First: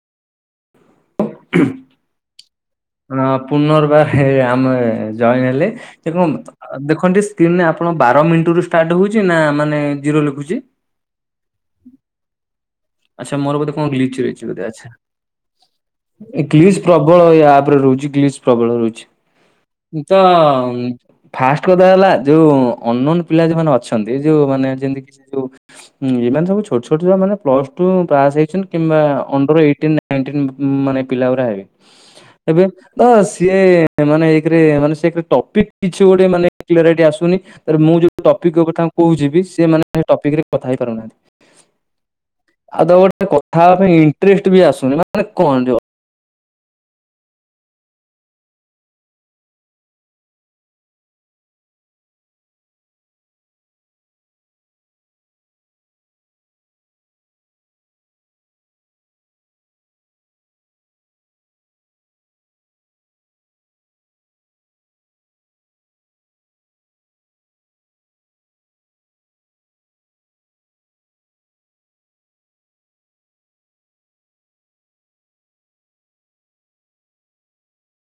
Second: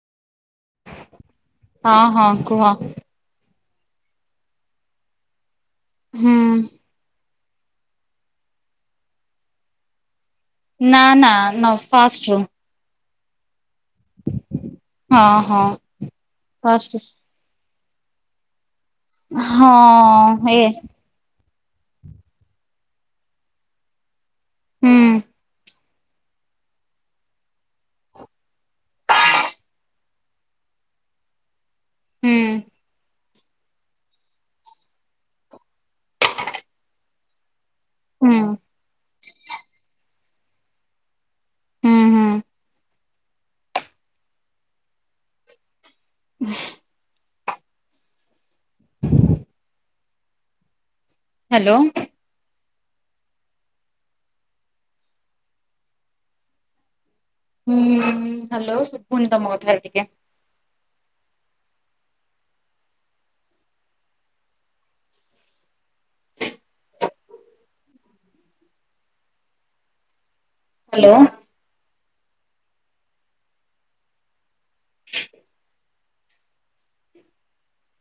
ହଁ ହଁ କୁହ। ନ ପୁନର୍ବାରେ ହେ ଆମେ ଜଇନ୍ ହେଲେ କିକୁ ହୁଁ ଆ ଦେଖନ୍ ଟିସ୍ କିନରେ ଆପଣ ବାର ମିଣ୍ଟିରୁୁ ଷ୍ଟାର୍ଟ ହୋଉଛି ନା ମାନେ ଜିରୋ ଲେଖୁଚି? ନାଁ ନାଁ ନ ଫାଷ୍ଟରୁ। ଆଚ୍ଛା ମୋର ବୋଧେ କଣ ଗ୍ଲିଚ ରହିଚି ବୋଧେ ଆଚ୍ଛା। ହଁ ହଁ ଏ ଗ୍ଲିଶ ଫାଷ୍ଟ ପ୍ରବଳ ଏ ଆପରେ ରହୁଚି ଗ୍ଲିଶ ପ୍ରବଳ ରହୁଚି। ମୁଁ ତ ହଁ ଏ ଉଁ ଫାଷ୍ଟ କଥା ହେଲା ଯୋଉ ଅନୋନ ପିଲା ଯୋଉମାନେ ଅଛନ୍ତି ଯୋଉ ମାନେ ହୁଁ ଯେମିତି କି ସେ ଯୋଉ ହୁଁ ଯୋଉମାନେ ସବୁ ଛୋଟ ଛୋଟ ପିଲା ମାନେ ପ୍ଲସ ଟୁ ପାସ୍ ହେଇଚନ୍ତି କିମ୍ବା ଅଣ୍ଡର ଏଇଟିନ ନାଇନଟିନ ଉଁ ପିଲା ଗୁରା ହେବେ। ହୁଁ ଏବେ ତ ସିଏ ମାନେ ଏକରେ ମାନେ ସେ ଟପିକ କିଛି ଗୋଟେ ମାନେ [unintelligible] ଆସୁନି। ତାପରେ ମୁଁ ଯୋଉ ହୁଁ ଟପିକ୍ କଥା କହୁଛିି ବି ସେମାନେ ସେ ଟପିକ୍ ରେ କଥା ହେଇପାରୁନାହାନ୍ତି। ହୁଁ ହୁଁ। ଆଉ ତ ଗୋଟେ କଥା ପାଇଁ ଇଣ୍ଟରେଷ୍ଟ ବି ଆସୁନି ମାନେ କଣ ଯିବ। ହ୍ୟାଲୋ। ହୁଁ ହ୍ୟାଲୋ ପୁଣି ତମ କଥାରେ ଟିକେ ହ୍ୟାଲୋ।